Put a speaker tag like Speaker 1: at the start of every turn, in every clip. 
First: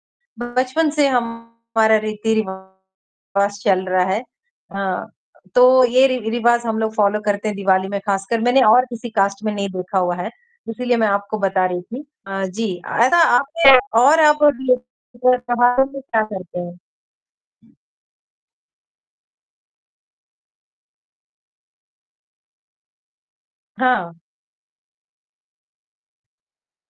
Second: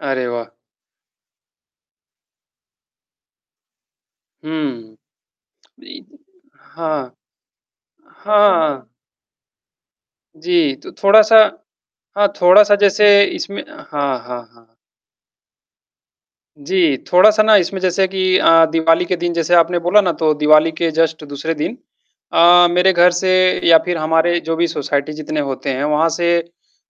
Speaker 1: अरे, वाह।
Speaker 2: बचपन से हमारा रीति-रिवाज चल रहा है।
Speaker 1: हुँ।
Speaker 2: अ, तो ये रि-रिवाज हम लोग
Speaker 1: हाँ,
Speaker 2: फॉलो करते हैं दिवाली में खासकर मैंने और
Speaker 1: हाँ।
Speaker 2: किसी कास्ट में नहीं देखा हुआ है,
Speaker 1: जी, तो
Speaker 2: इसीलिए मैं
Speaker 1: थोड़ा सा
Speaker 2: आपको बता रही थी
Speaker 1: हाँ,
Speaker 2: अ,
Speaker 1: थोड़ा
Speaker 2: जी,
Speaker 1: सा जैसे
Speaker 2: ऐसा आप
Speaker 1: इसमें हाँ,
Speaker 2: और आप
Speaker 1: हाँ, हाँ।
Speaker 2: [unintelligible] क्या करते हैं?
Speaker 1: जी, थोड़ा सा ना इसमें जैसे कि अ, दिवाली के दिन जैसे आपने बोला ना तो दिवाली के जस्ट दूसरे दिन अ, मेरे घर से या फिर
Speaker 2: हाँ।
Speaker 1: हमारे जो भी सोसाइटी जितने होते हैं, वहाँ से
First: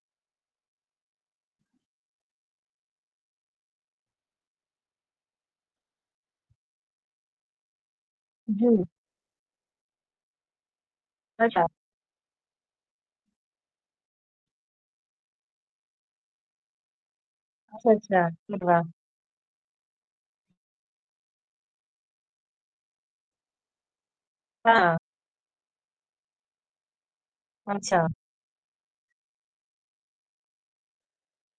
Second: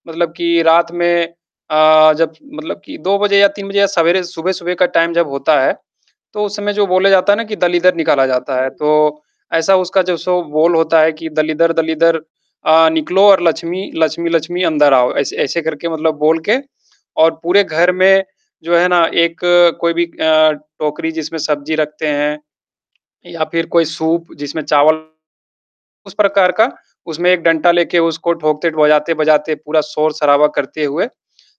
Speaker 1: मतलब कि रात में अ, जब मतलब कि 2 बजे या 3 बजे या सवेरे सुबह-सुबह का टाइम जब होता है, तो उस समय जो बोला जाता है ना कि दलीदर निकाला जाता है,
Speaker 2: जी।
Speaker 1: तो ऐसा उसका जो सो बोल होता है कि
Speaker 2: अच्छा।
Speaker 1: दलीदर दलीदर अ, निकलो और लक्ष्मी लक्ष्मी लक्ष्मी अंदर आओ। ऐसे ऐसे करके मतलब बोल के और पूरे
Speaker 2: अच्छा,
Speaker 1: घर में,
Speaker 2: अच्छा।
Speaker 1: जो है
Speaker 2: [unintelligible]
Speaker 1: ना एक कोई भी अ, टोकरी जिसमें सब्जी रखते हैं, या फिर कोई सूप जिसमें
Speaker 2: हाँ।
Speaker 1: चावल उस प्रकार का, उसमें एक डंटा लेके
Speaker 2: अच्छा।
Speaker 1: उसको ठोकते बजाते-बजाते पूरा शोर-शराबा करते हुए,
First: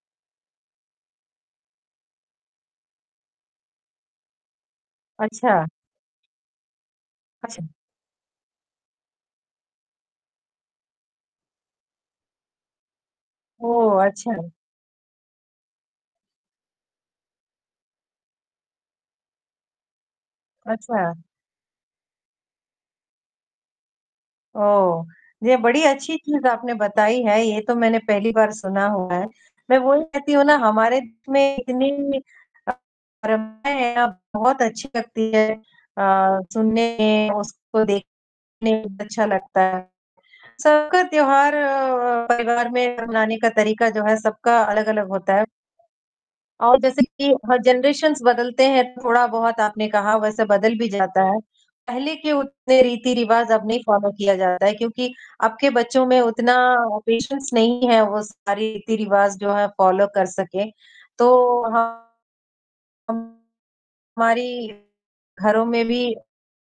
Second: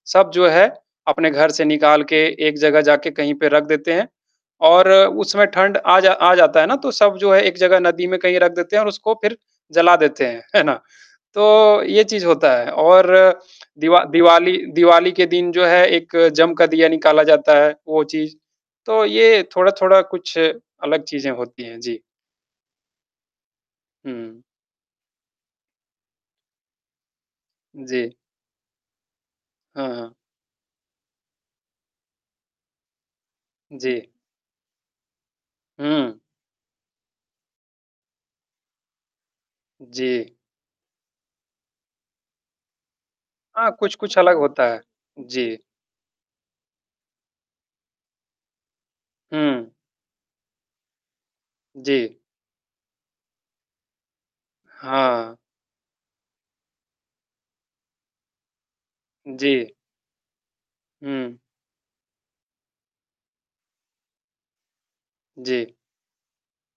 Speaker 1: सब जो है अपने घर से निकाल के एक जगह जाके कहीं पे रख देते हैं। और उसमें
Speaker 2: अच्छा।
Speaker 1: ठंड आ जा आ जाता है ना, तो सब जो है एक
Speaker 2: अच्छा।
Speaker 1: जगह नदी में कहीं रख देते हैं और उसको फिर जला देते हैं, है ना? तो, ये चीज़ होता है और दिवा
Speaker 2: ओह! अच्छा।
Speaker 1: दिवाली दिवाली के दिन जो है एक जम का दिया निकाला जाता है वो चीज़। तो ये थोड़ा-थोड़ा कुछ
Speaker 2: अच्छा।
Speaker 1: अलग चीज़ें होती हैं, जी। हुँ।
Speaker 2: ओह, ये बड़ी अच्छी चीज़ आपने बताई है ये तो मैंने
Speaker 1: जी।
Speaker 2: पहली बार सुना हुआ है, मैं
Speaker 1: हाँ,
Speaker 2: वही
Speaker 1: हाँ।
Speaker 2: कहती हूँ ना हमारे में इतनी
Speaker 1: जी।
Speaker 2: [unintelligible] बहुत अच्छी लगती है
Speaker 1: हुँ।
Speaker 2: अ, सुनने में उसको देखने में अच्छा लगता है।
Speaker 1: जी।
Speaker 2: सबका त्योहार परिवार में मनाने का
Speaker 1: हाँ,
Speaker 2: तरीका जो है
Speaker 1: कुछ-कुछ अलग
Speaker 2: सबका
Speaker 1: होता है,
Speaker 2: अलग-अलग होता है।
Speaker 1: जी।
Speaker 2: और जैसे कि हर जनरेशंस बदलते हैं, थोड़ा बहुत
Speaker 1: हुँ।
Speaker 2: आपने कहा, वैसे बदल भी जाता है, पहले
Speaker 1: जी।
Speaker 2: के उतने रीति-रिवाज अब नहीं फॉलो किया जाता है। क्योंकि
Speaker 1: हाँ।
Speaker 2: अब के बच्चों में उतना पेशेंस नहीं है, वो सारी रीति-रिवाज़ जो है,
Speaker 1: जी।
Speaker 2: फॉलो कर सकें,
Speaker 1: हुँ।
Speaker 2: तो हमारी घरों
Speaker 1: जी।
Speaker 2: में भी,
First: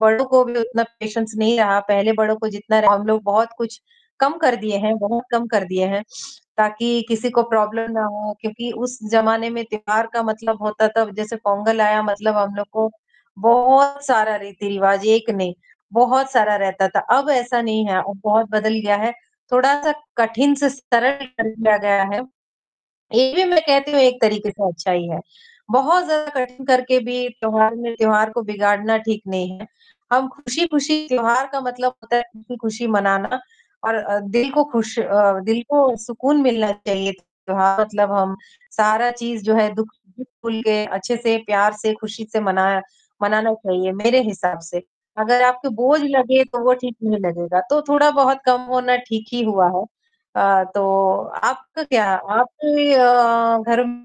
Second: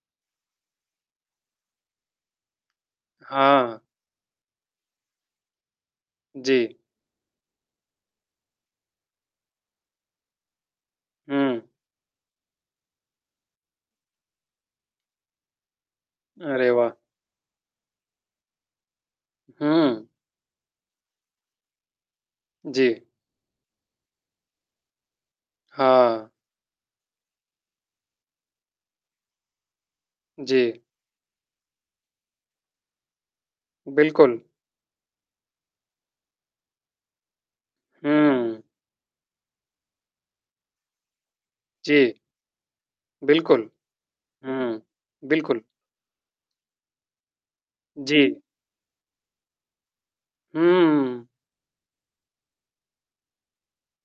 Speaker 2: बड़ों को भी उतना पेशेंस नहीं रहा। पहले बड़ों को जितना हम लोग बहुत
Speaker 1: हाँ।
Speaker 2: कुछ कम कर दिए हैं बहुत कम कर दिए हैं
Speaker 1: जी।
Speaker 2: ताकि किसी को प्रॉब्लम ना हो क्योंकि उस ज़माने में त्योहार का मतलब होता था, जैसे
Speaker 1: हुँ।
Speaker 2: पोंगल आया मतलब हम लोगों को, बहुत सारा रीति-रिवाज, 1 नहीं बहुत सारा
Speaker 1: अरे,
Speaker 2: रहता
Speaker 1: वाह!
Speaker 2: था, अब ऐसा नहीं है, अब बहुत बदल गया है। थोड़ा-सा
Speaker 1: हुँ।
Speaker 2: कठिन से सरल कर लिया गया है,
Speaker 1: जी।
Speaker 2: ये भी मैं कहती हूँ एक तरीके से अच्छा ही है। बहुत
Speaker 1: हाँ।
Speaker 2: ज़्यादा कठिन करके भी त्योहार में त्योहार को बिगाड़ना ठीक नहीं है। हम
Speaker 1: जी।
Speaker 2: खुशी-खुशी त्योहार का मतलब होता है, खुशी-खुशी मनाना और
Speaker 1: बिल्कुल।
Speaker 2: दिल को खुश अ, दिल को सुकून मिलना चाहिए त्योहार मतलब हम
Speaker 1: हुँ।
Speaker 2: सारा चीज़ जो है, दुःख भूल के अच्छे से प्यार से
Speaker 1: जी।
Speaker 2: खुशी से मना मनाना
Speaker 1: बिल्कुल।
Speaker 2: चाहिए मेरे हिसाब
Speaker 1: हुँ।
Speaker 2: से। अगर
Speaker 1: बिल्कुल।
Speaker 2: आपको बोझ लगे तो वो ठीक नहीं लगेगा, तो थोड़ा बहुत
Speaker 1: जी।
Speaker 2: कम होना ठीक ही हुआ है
Speaker 1: हुँ,
Speaker 2: अ,
Speaker 1: हुँ,
Speaker 2: तो
Speaker 1: हुँ।
Speaker 2: आपका क्या आपके अ, घर